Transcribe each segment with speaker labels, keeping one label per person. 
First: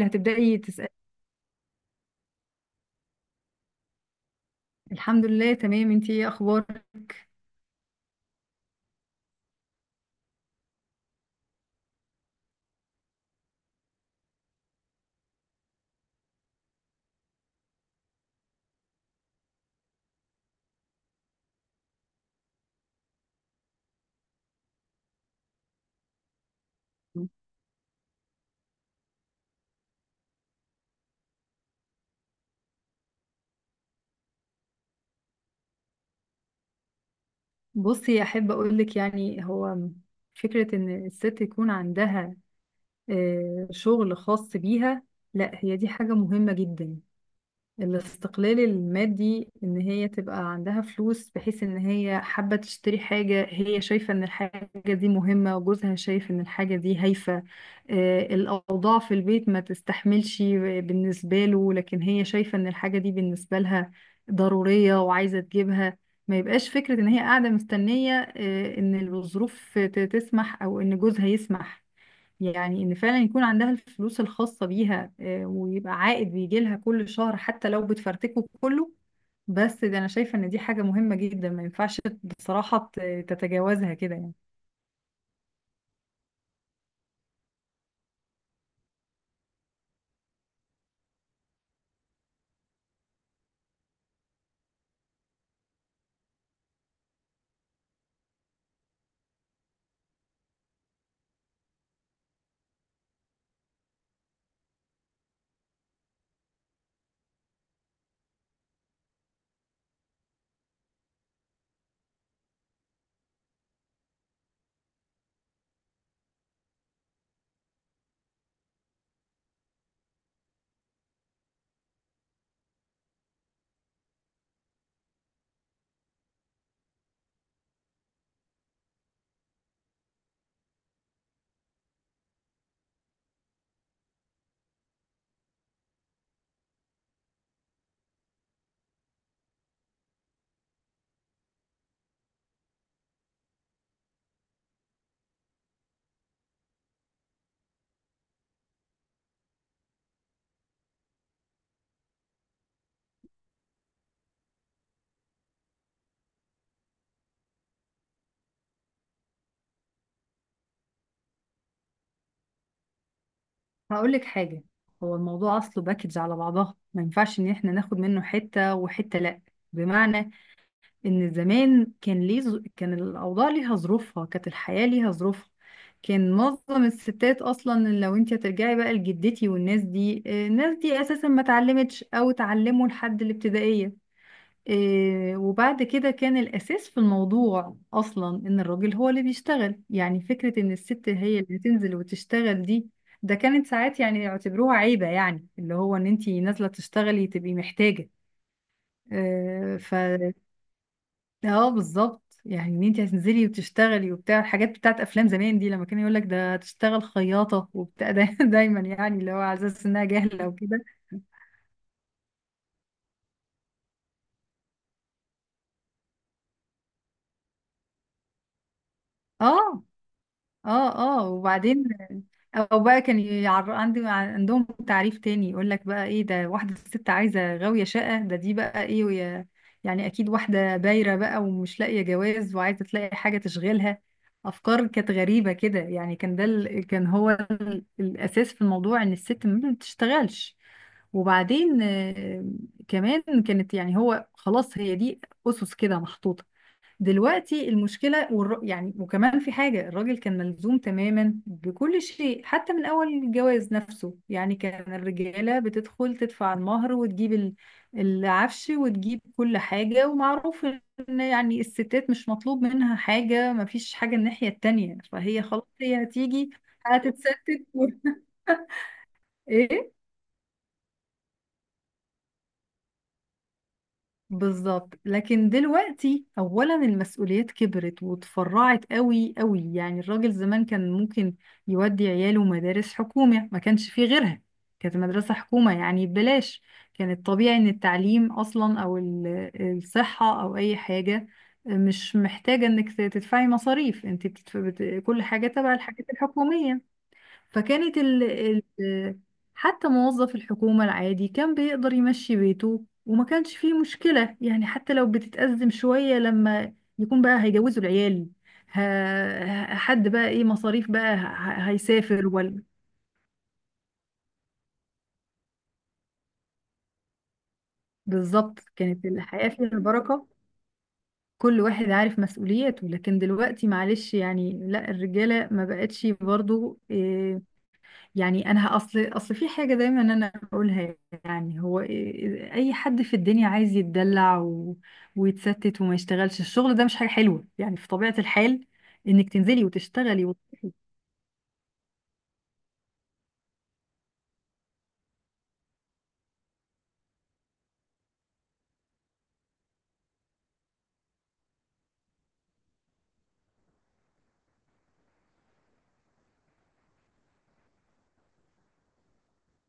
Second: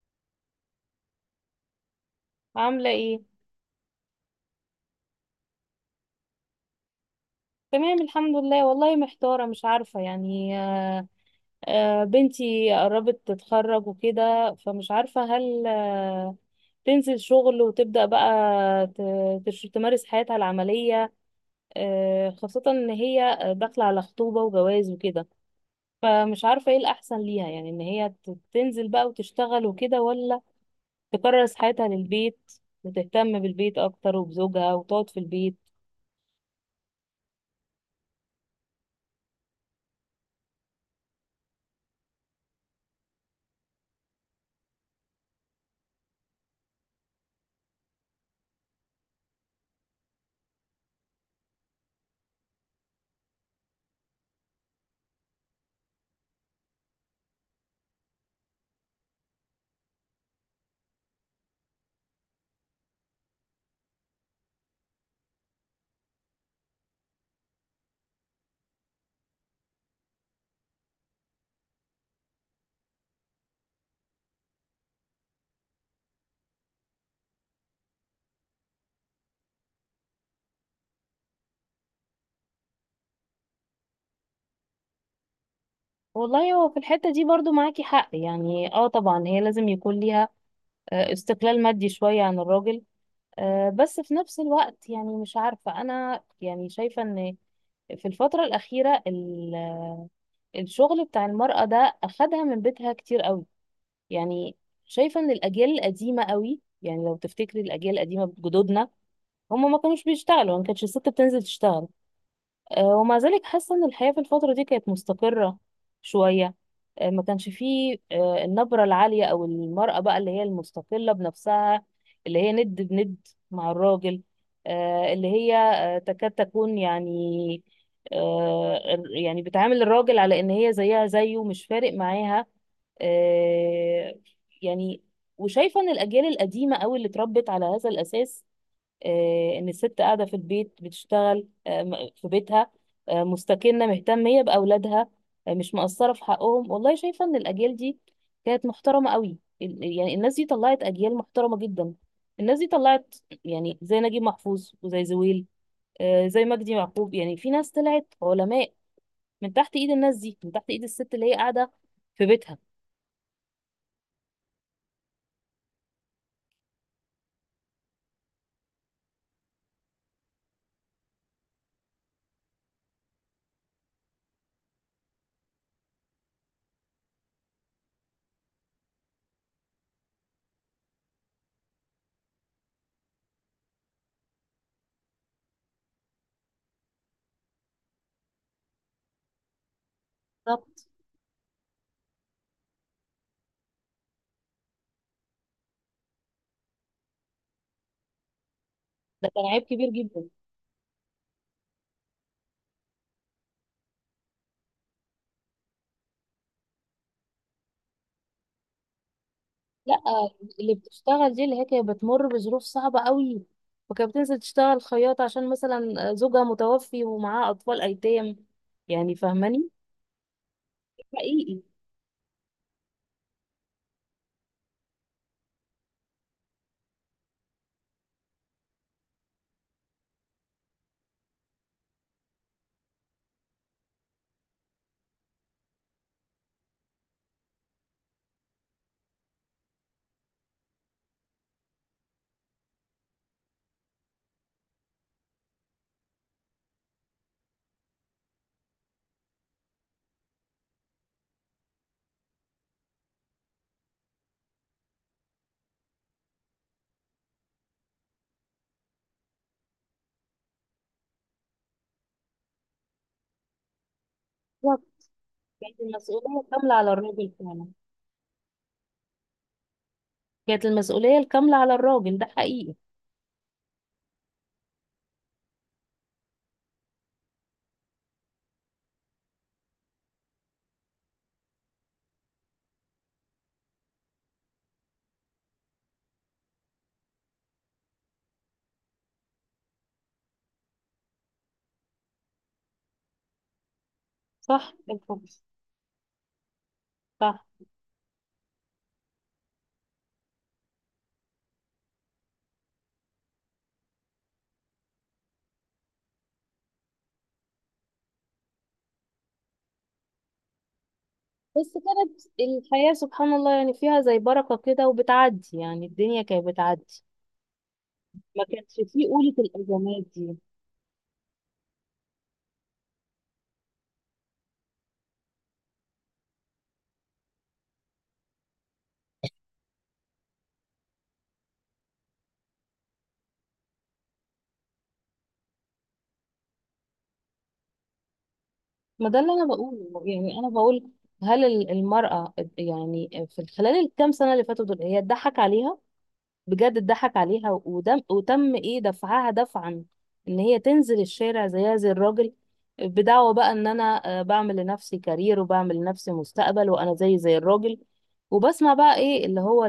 Speaker 1: اللي هتبدأي تسألي.
Speaker 2: عاملة ايه؟
Speaker 1: الحمد لله تمام، انتي ايه اخبارك؟
Speaker 2: تمام، الحمد لله. والله محتارة، مش عارفة، يعني بنتي قربت تتخرج وكده، فمش عارفة هل تنزل شغل وتبدأ بقى تمارس حياتها العملية. خاصة ان هي داخلة على خطوبة وجواز وكده، فمش عارفة ايه الأحسن ليها، يعني ان هي تنزل بقى وتشتغل وكده، ولا تكرس حياتها للبيت وتهتم بالبيت أكتر وبزوجها وتقعد في البيت.
Speaker 1: بصي احب اقولك، يعني هو فكرة ان الست يكون عندها شغل خاص بيها، لا هي دي حاجة مهمة جدا. الاستقلال المادي ان هي تبقى عندها فلوس، بحيث ان هي حابة تشتري حاجة هي شايفة ان الحاجة دي مهمة، وجوزها شايف ان الحاجة دي هايفة. الاوضاع في البيت ما تستحملش بالنسبة له، لكن هي شايفة ان الحاجة دي بالنسبة لها ضرورية وعايزة تجيبها. ما يبقاش فكرة ان هي قاعدة مستنية ان الظروف تسمح او ان جوزها يسمح. يعني ان فعلا يكون عندها الفلوس الخاصة بيها، ويبقى عائد بيجي لها كل شهر، حتى لو بتفرتكه كله. بس ده انا شايفة ان دي حاجة مهمة جدا، ما ينفعش بصراحة تتجاوزها كده يعني.
Speaker 2: والله، هو في الحتة دي برضو معاكي حق، يعني اه طبعا هي لازم يكون ليها استقلال مادي شوية عن الراجل. بس في نفس الوقت يعني مش عارفة، أنا يعني شايفة إن في الفترة الأخيرة الشغل بتاع المرأة ده أخدها من بيتها كتير قوي. يعني شايفة إن الأجيال القديمة قوي، يعني لو تفتكري الأجيال القديمة، جدودنا هم ما كانوش بيشتغلوا، ما كانتش الست بتنزل تشتغل. ومع ذلك حاسة ان الحياة في الفترة دي كانت مستقرة شوية. ما كانش فيه النبرة العالية او المرأة بقى اللي هي المستقلة بنفسها، اللي هي ند بند مع الراجل، اللي هي تكاد تكون يعني آه، يعني بتعامل الراجل على ان هي زيها زيه، مش فارق معاها. آه، يعني وشايفة ان الاجيال القديمة قوي اللي اتربت على هذا الاساس، ان الست قاعده في البيت بتشتغل في بيتها، مستكنه مهتميه باولادها، مش مقصره في حقهم. والله شايفه ان الاجيال دي كانت محترمه قوي، يعني الناس دي طلعت اجيال محترمه جدا. الناس دي طلعت يعني زي نجيب محفوظ وزي زويل، زي مجدي يعقوب، يعني في ناس طلعت علماء من تحت ايد الناس دي، من تحت ايد الست اللي هي قاعده في بيتها.
Speaker 1: هقول لك حاجة، هو الموضوع اصله باكج على بعضها، ما ينفعش ان احنا ناخد منه حتة وحتة، لا. بمعنى ان زمان كان ليه كان الاوضاع ليها ظروفها، كانت الحياه ليها ظروفها. كان معظم الستات اصلا، لو انت هترجعي بقى لجدتي والناس دي، الناس دي اساسا ما اتعلمتش او اتعلموا لحد الابتدائيه. وبعد كده كان الاساس في الموضوع اصلا ان الراجل هو اللي بيشتغل، يعني فكره ان
Speaker 2: بالظبط،
Speaker 1: الست هي اللي تنزل وتشتغل دي، ده كانت ساعات يعني يعتبروها عيبه، يعني اللي هو ان انت نازله تشتغلي تبقي
Speaker 2: ده كان عيب كبير جدا.
Speaker 1: محتاجه. اه بالظبط، يعني ان انت هتنزلي وتشتغلي وبتاع. الحاجات بتاعت افلام زمان دي، لما كان يقول لك ده تشتغل خياطه وبتاع ده دايما، يعني اللي هو على اساس
Speaker 2: لا،
Speaker 1: انها جاهله
Speaker 2: اللي
Speaker 1: وكده.
Speaker 2: بتشتغل دي اللي هي كانت بتمر بظروف صعبة قوي، وكانت بتنزل تشتغل خياطة عشان مثلا زوجها متوفي ومعاه أطفال أيتام. يعني فاهماني.
Speaker 1: اه، اه، اه.
Speaker 2: حقيقي.
Speaker 1: وبعدين او بقى كان يعر... عندي عندهم تعريف تاني، يقول لك بقى ايه ده، واحده ست عايزه غاويه شقه، ده دي بقى ايه ويا... يعني اكيد واحده بايره بقى ومش لاقيه جواز وعايزه تلاقي حاجه تشغلها. افكار كانت غريبه كده يعني. كان ده كان هو الاساس في الموضوع ان الست ما بتشتغلش. وبعدين كمان كانت، يعني هو خلاص هي دي اسس كده محطوطه. دلوقتي المشكلة، والر... يعني وكمان في حاجة، الراجل كان ملزوم تماما بكل شيء حتى من أول الجواز نفسه، يعني كان الرجالة بتدخل تدفع المهر وتجيب العفش وتجيب كل حاجة. ومعروف إن يعني الستات مش مطلوب منها حاجة، مفيش حاجة الناحية
Speaker 2: بالظبط.
Speaker 1: التانية، فهي خلاص
Speaker 2: كانت
Speaker 1: هي
Speaker 2: المسؤولية
Speaker 1: هتيجي
Speaker 2: الكاملة على الراجل فعلا.
Speaker 1: هتتستت و... إيه؟
Speaker 2: كانت المسؤولية الكاملة على الراجل، ده حقيقي.
Speaker 1: بالظبط. لكن دلوقتي اولا المسؤوليات كبرت وتفرعت قوي قوي، يعني الراجل زمان كان ممكن يودي عياله مدارس حكومة، ما كانش فيه غيرها، كانت مدرسة حكومة يعني ببلاش. كان الطبيعي ان التعليم اصلا او الصحة او اي حاجة مش محتاجة انك تدفعي مصاريف، انت بتدف...
Speaker 2: صح
Speaker 1: بت...
Speaker 2: بالفعل.
Speaker 1: كل حاجة تبع الحاجات الحكومية.
Speaker 2: صح.
Speaker 1: فكانت ال... حتى موظف الحكومة العادي كان بيقدر يمشي بيته، وما كانش فيه مشكلة يعني، حتى لو بتتأزم شوية لما يكون بقى هيجوزوا العيال، ه... حد بقى ايه مصاريف بقى ه...
Speaker 2: بس كانت
Speaker 1: هيسافر ولا.
Speaker 2: الحياة سبحان الله يعني فيها زي بركة كده وبتعدي، يعني الدنيا كانت بتعدي. ما
Speaker 1: بالظبط،
Speaker 2: كانش
Speaker 1: كانت
Speaker 2: فيه قولة
Speaker 1: الحياة فيها
Speaker 2: الأزمات
Speaker 1: البركة.
Speaker 2: دي.
Speaker 1: كل واحد عارف مسؤولياته. لكن دلوقتي معلش يعني، لا الرجالة ما بقتش برضو. يعني انا اصل في حاجه دايما انا اقولها، يعني هو إيه- إيه، اي حد في الدنيا عايز يتدلع و... ويتستت وما يشتغلش، الشغل ده مش حاجه حلوه يعني في طبيعه الحال،
Speaker 2: ما ده اللي
Speaker 1: انك
Speaker 2: انا
Speaker 1: تنزلي
Speaker 2: بقوله،
Speaker 1: وتشتغلي و...
Speaker 2: يعني انا بقول هل المرأة يعني في خلال الكام سنة اللي فاتوا دول هي اتضحك عليها؟ بجد اتضحك عليها، ودم وتم ايه، دفعها دفعا ان هي تنزل الشارع زيها زي الراجل، بدعوة بقى ان انا بعمل لنفسي كارير وبعمل لنفسي مستقبل، وانا زي الراجل. وبسمع بقى ايه اللي هو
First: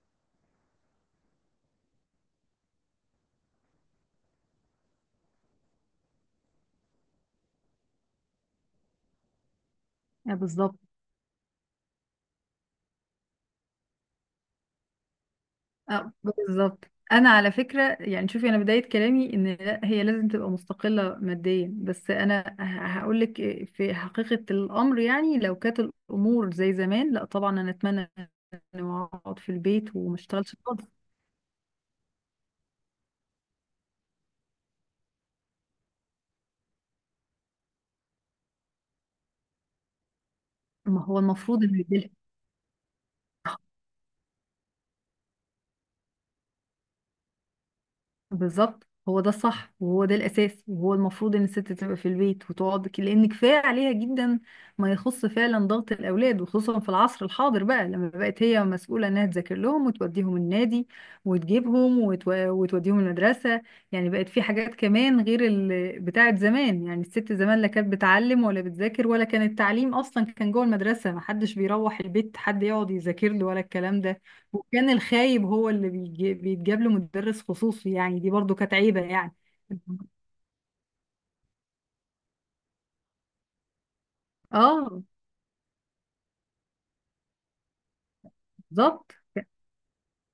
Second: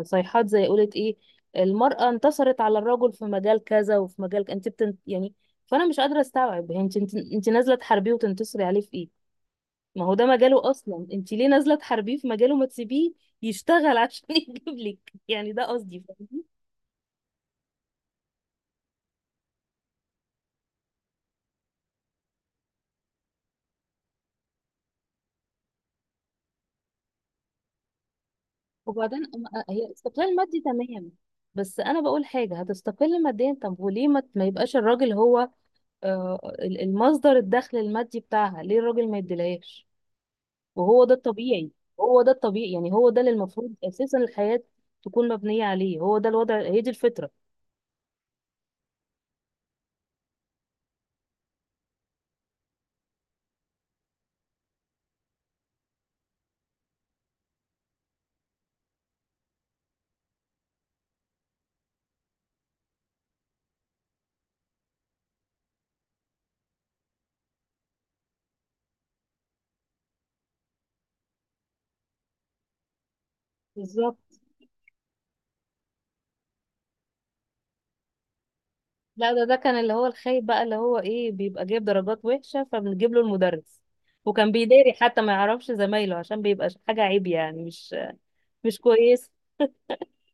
Speaker 2: الصيحات زي قولت ايه، المرأة انتصرت على الرجل في مجال كذا وفي مجال يعني فانا مش قادرة استوعب، هي انت نازلة تحاربيه وتنتصري عليه في ايه؟ ما هو ده
Speaker 1: آه
Speaker 2: مجاله
Speaker 1: بالظبط.
Speaker 2: اصلا، انت ليه نازله تحاربيه في مجاله؟ ما تسيبيه يشتغل عشان يجيب لك، يعني ده قصدي،
Speaker 1: آه
Speaker 2: فاهمة؟
Speaker 1: بالظبط. انا على فكره يعني شوفي، انا بدايه كلامي ان لا هي لازم تبقى مستقله ماديا، بس انا هقول لك في حقيقه الامر، يعني لو كانت الامور زي زمان، لا طبعا انا اتمنى اني
Speaker 2: وبعدين
Speaker 1: اقعد في
Speaker 2: هي
Speaker 1: البيت وما
Speaker 2: استقلال
Speaker 1: اشتغلش
Speaker 2: مادي
Speaker 1: خالص.
Speaker 2: تمام، بس انا بقول حاجه، هتستقل ماديا، طب وليه ما يبقاش الراجل هو المصدر الدخل المادي بتاعها؟ ليه الراجل ما يديلهاش؟ وهو
Speaker 1: ما
Speaker 2: ده
Speaker 1: هو المفروض
Speaker 2: الطبيعي.
Speaker 1: انه يديلها.
Speaker 2: هو ده الطبيعي، يعني هو ده اللي المفروض اساسا الحياه تكون مبنيه عليه، هو ده الوضع، هي دي الفطره.
Speaker 1: بالظبط، هو ده الصح وهو ده الاساس، وهو المفروض ان الست تبقى في البيت وتقعد لان كفايه عليها جدا ما يخص فعلا ضغط الاولاد، وخصوصا في العصر الحاضر بقى لما بقت هي مسؤوله انها تذاكر لهم وتوديهم النادي وتجيبهم وتو... وتوديهم المدرسه. يعني بقت في حاجات كمان غير بتاعه زمان، يعني الست زمان لا كانت بتعلم ولا بتذاكر، ولا كان التعليم اصلا، كان جوه المدرسه، ما حدش بيروح البيت حد يقعد يذاكر له ولا الكلام
Speaker 2: بالظبط.
Speaker 1: ده. وكان الخايب هو اللي بيتجاب له مدرس خصوصي، يعني دي برضو كانت عيبة
Speaker 2: لا،
Speaker 1: يعني.
Speaker 2: ده كان اللي هو الخايب بقى، اللي هو ايه، بيبقى جايب درجات وحشة فبنجيب له المدرس، وكان بيداري
Speaker 1: اه
Speaker 2: حتى ما يعرفش زمايله عشان بيبقى حاجة عيب، يعني مش
Speaker 1: بالظبط.
Speaker 2: كويس.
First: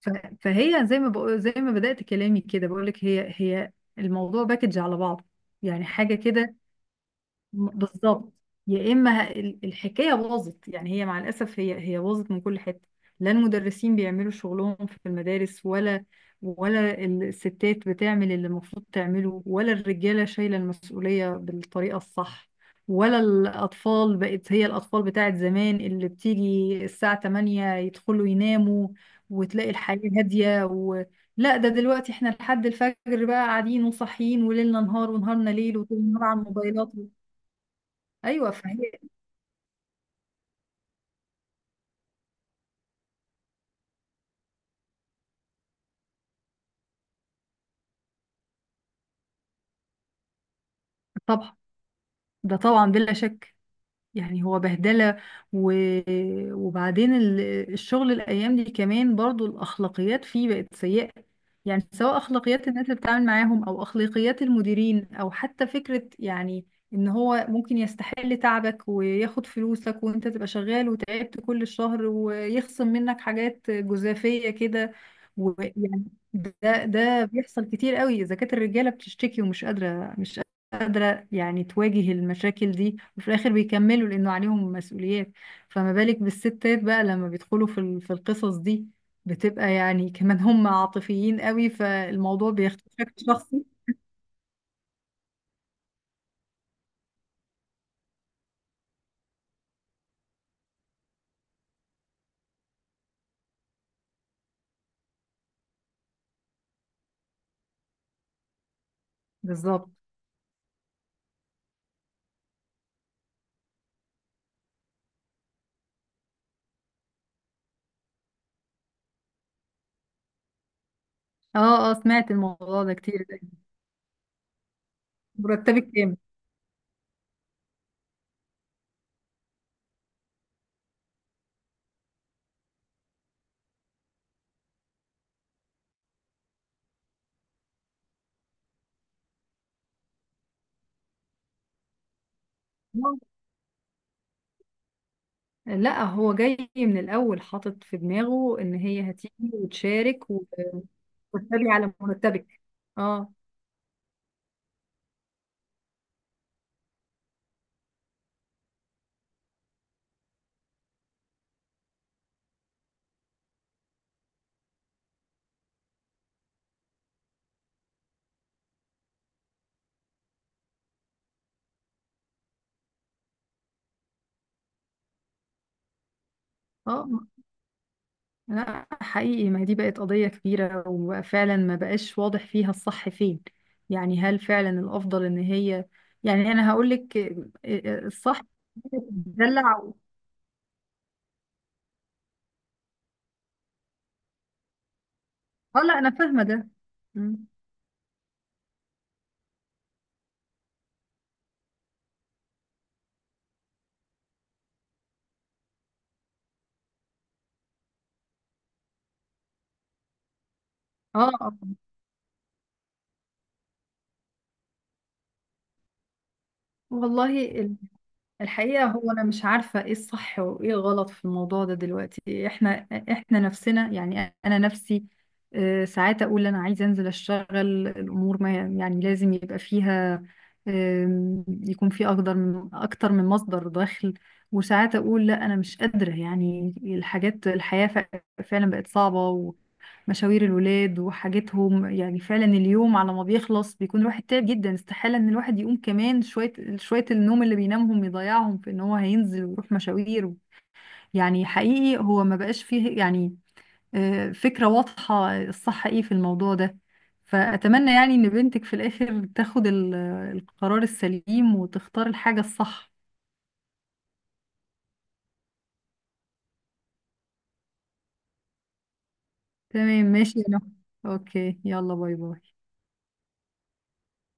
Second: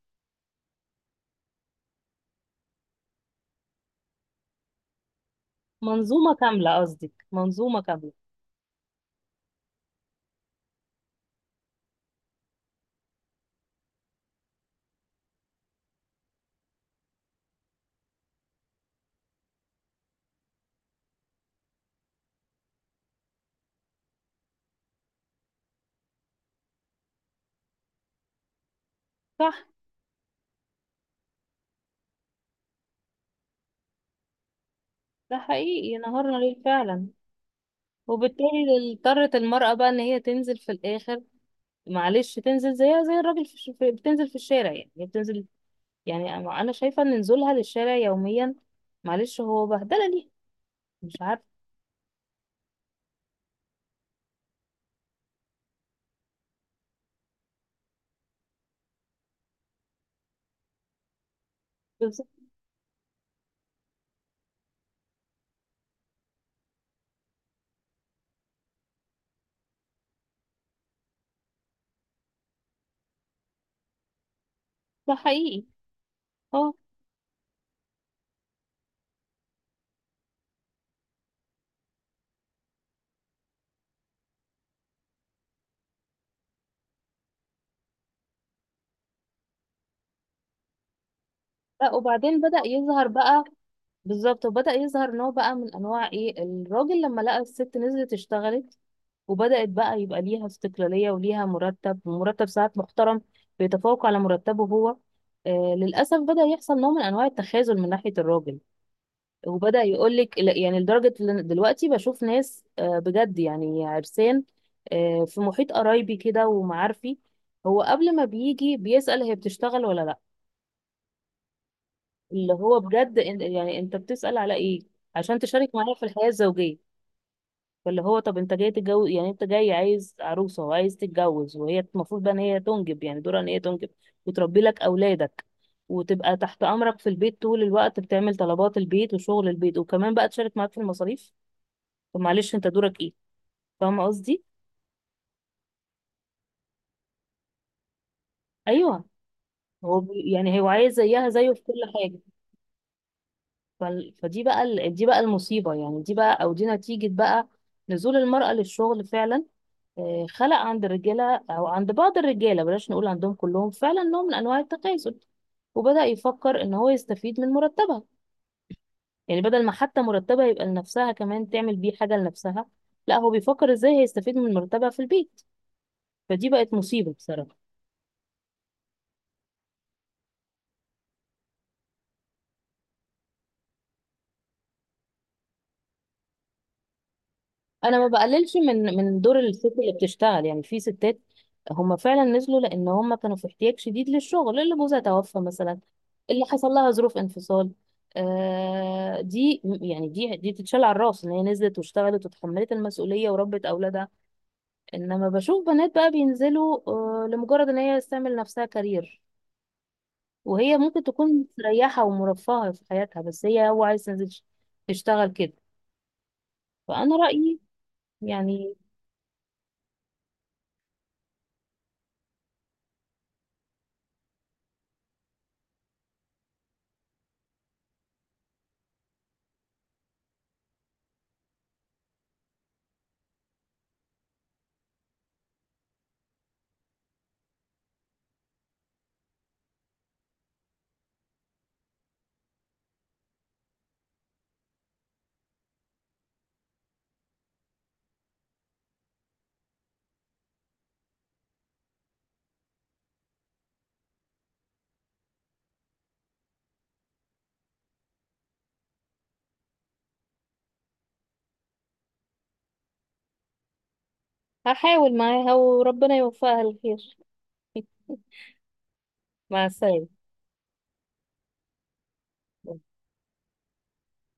Speaker 1: ف- فهي زي ما بقول، زي ما بدأت كلامي كده بقول لك، هي الموضوع باكج على بعضه، يعني حاجة
Speaker 2: منظومة
Speaker 1: كده.
Speaker 2: كاملة، قصدك منظومة كاملة.
Speaker 1: بالظبط. يا اما الحكايه باظت، يعني هي مع الاسف هي باظت من كل حته. لا المدرسين بيعملوا شغلهم في المدارس، ولا الستات بتعمل اللي المفروض تعمله، ولا الرجاله شايله المسؤوليه بالطريقه الصح، ولا الاطفال بقت الاطفال بتاعت زمان، اللي بتيجي الساعه 8 يدخلوا يناموا،
Speaker 2: صح.
Speaker 1: وتلاقي الحياه هاديه و... لا، ده دلوقتي احنا لحد الفجر بقى قاعدين وصاحيين، وليلنا نهار
Speaker 2: ده
Speaker 1: ونهارنا ليل،
Speaker 2: حقيقي،
Speaker 1: وطول النهار
Speaker 2: نهارنا
Speaker 1: على
Speaker 2: ليل
Speaker 1: الموبايلات.
Speaker 2: فعلا.
Speaker 1: ايوه
Speaker 2: وبالتالي
Speaker 1: فهي،
Speaker 2: اضطرت المرأة بقى ان هي تنزل في الاخر، معلش، تنزل زيها زي الراجل في بتنزل في الشارع، يعني هي بتنزل. يعني أنا شايفة ان نزولها للشارع يوميا معلش هو بهدلة. ليه؟ مش عارفة.
Speaker 1: طبعا، ده طبعا بلا شك، يعني هو بهدله و... وبعدين الشغل الايام دي كمان برضو الاخلاقيات فيه بقت سيئه، يعني سواء
Speaker 2: بالظبط.
Speaker 1: اخلاقيات الناس اللي بتتعامل معاهم او اخلاقيات المديرين، او حتى فكره يعني ان هو ممكن يستحل تعبك وياخد فلوسك، وانت تبقى شغال وتعبت كل الشهر ويخصم منك حاجات جزافيه كده.
Speaker 2: ده حقيقي.
Speaker 1: ويعني
Speaker 2: اه.
Speaker 1: ده ده بيحصل كتير قوي. اذا كانت الرجاله بتشتكي ومش قادره مش يعني تواجه المشاكل دي وفي الآخر بيكملوا لأنه عليهم مسؤوليات، فما بالك بالستات بقى لما بيدخلوا في في القصص دي، بتبقى يعني كمان هم عاطفيين قوي،
Speaker 2: لا وبعدين
Speaker 1: فالموضوع
Speaker 2: بدأ
Speaker 1: بياخد
Speaker 2: يظهر
Speaker 1: شكل
Speaker 2: بقى،
Speaker 1: شخصي.
Speaker 2: بالظبط، وبدأ يظهر نوع بقى من انواع ايه، الراجل لما لقى الست نزلت اشتغلت وبدأت بقى يبقى ليها استقلالية وليها مرتب، ومرتب ساعات محترم بيتفوق على مرتبه هو، للأسف بدأ يحصل نوع من انواع التخاذل من ناحية الراجل. وبدأ
Speaker 1: بالظبط.
Speaker 2: يقولك يعني لدرجة إن دلوقتي بشوف ناس بجد، يعني عرسان، في محيط قرايبي كده ومعارفي، هو قبل ما بيجي بيسأل هي بتشتغل ولا لا.
Speaker 1: اه اه، سمعت
Speaker 2: اللي هو
Speaker 1: الموضوع ده
Speaker 2: بجد
Speaker 1: كتير.
Speaker 2: يعني انت بتسأل على ايه؟ عشان تشارك
Speaker 1: مرتبك
Speaker 2: معاه في
Speaker 1: كام؟
Speaker 2: الحياة الزوجية؟ فاللي هو طب انت جاي تتجوز، يعني انت جاي عايز عروسة وعايز تتجوز، وهي المفروض بقى ان هي تنجب، يعني دورها ان هي تنجب وتربي لك اولادك، وتبقى تحت امرك في البيت طول الوقت بتعمل طلبات البيت وشغل البيت، وكمان بقى تشارك معاك في المصاريف؟ طب معلش، انت دورك ايه؟ فاهمة قصدي؟
Speaker 1: لا هو جاي من الأول حاطط في دماغه إن
Speaker 2: ايوه.
Speaker 1: هي هتيجي
Speaker 2: هو
Speaker 1: وتشارك و...
Speaker 2: يعني هو عايز زيها زيه في كل
Speaker 1: وتتابع على
Speaker 2: حاجة.
Speaker 1: مرتبك. اه
Speaker 2: فدي بقى دي بقى المصيبة، يعني دي بقى او دي نتيجة بقى نزول المرأة للشغل فعلا. خلق عند الرجالة أو عند بعض الرجالة، بلاش نقول عندهم كلهم، فعلا نوع من أنواع التكاسل، وبدأ يفكر إن هو يستفيد من مرتبها. يعني بدل ما حتى مرتبها يبقى لنفسها كمان تعمل بيه حاجة لنفسها، لا، هو بيفكر إزاي هيستفيد من مرتبها في البيت. فدي بقت
Speaker 1: اه.
Speaker 2: مصيبة بصراحة.
Speaker 1: لا حقيقي ما هي دي بقت قضية كبيرة، وفعلا ما بقاش واضح فيها الصح فين، يعني هل فعلا الأفضل إن هي، يعني أنا هقول لك
Speaker 2: انا ما
Speaker 1: الصح
Speaker 2: بقللش من دور الست اللي
Speaker 1: تدلع.
Speaker 2: بتشتغل، يعني في ستات هم فعلا نزلوا لان هم كانوا في احتياج شديد للشغل، اللي جوزها توفى مثلا،
Speaker 1: اه، لا أنا فاهمة
Speaker 2: اللي حصل
Speaker 1: ده.
Speaker 2: لها ظروف
Speaker 1: مم.
Speaker 2: انفصال، دي يعني دي تتشال على الراس ان هي نزلت واشتغلت وتحملت المسؤوليه وربت اولادها. انما بشوف بنات بقى بينزلوا لمجرد ان هي تعمل نفسها كارير، وهي ممكن
Speaker 1: اه
Speaker 2: تكون
Speaker 1: آه.
Speaker 2: مستريحه ومرفهه في حياتها، بس هي هو عايز تنزل تشتغل كده. فانا
Speaker 1: والله
Speaker 2: رايي يعني
Speaker 1: الحقيقة، هو أنا مش عارفة إيه الصح وإيه الغلط في الموضوع ده. دلوقتي إحنا نفسنا، يعني أنا نفسي ساعات أقول أنا عايزة أنزل أشتغل، الأمور ما يعني لازم يبقى فيها يكون في أقدر من أكتر من مصدر دخل. وساعات أقول لا أنا مش قادرة، يعني الحاجات، الحياة فعلا بقت صعبة. مشاوير الولاد وحاجتهم، يعني فعلا اليوم على ما بيخلص بيكون الواحد تعب جدا، استحالة ان الواحد يقوم كمان شوية، شوية النوم اللي بينامهم يضيعهم في ان هو هينزل ويروح مشاوير. يعني حقيقي هو ما بقاش فيه يعني فكرة واضحة الصح ايه في الموضوع ده. فأتمنى يعني ان بنتك في الآخر تاخد القرار السليم وتختار الحاجة الصح.
Speaker 2: هحاول معاها وربنا يوفقها الخير. مع
Speaker 1: تمام
Speaker 2: السلامة.
Speaker 1: ماشي يا نهى. اوكي، يلا باي باي.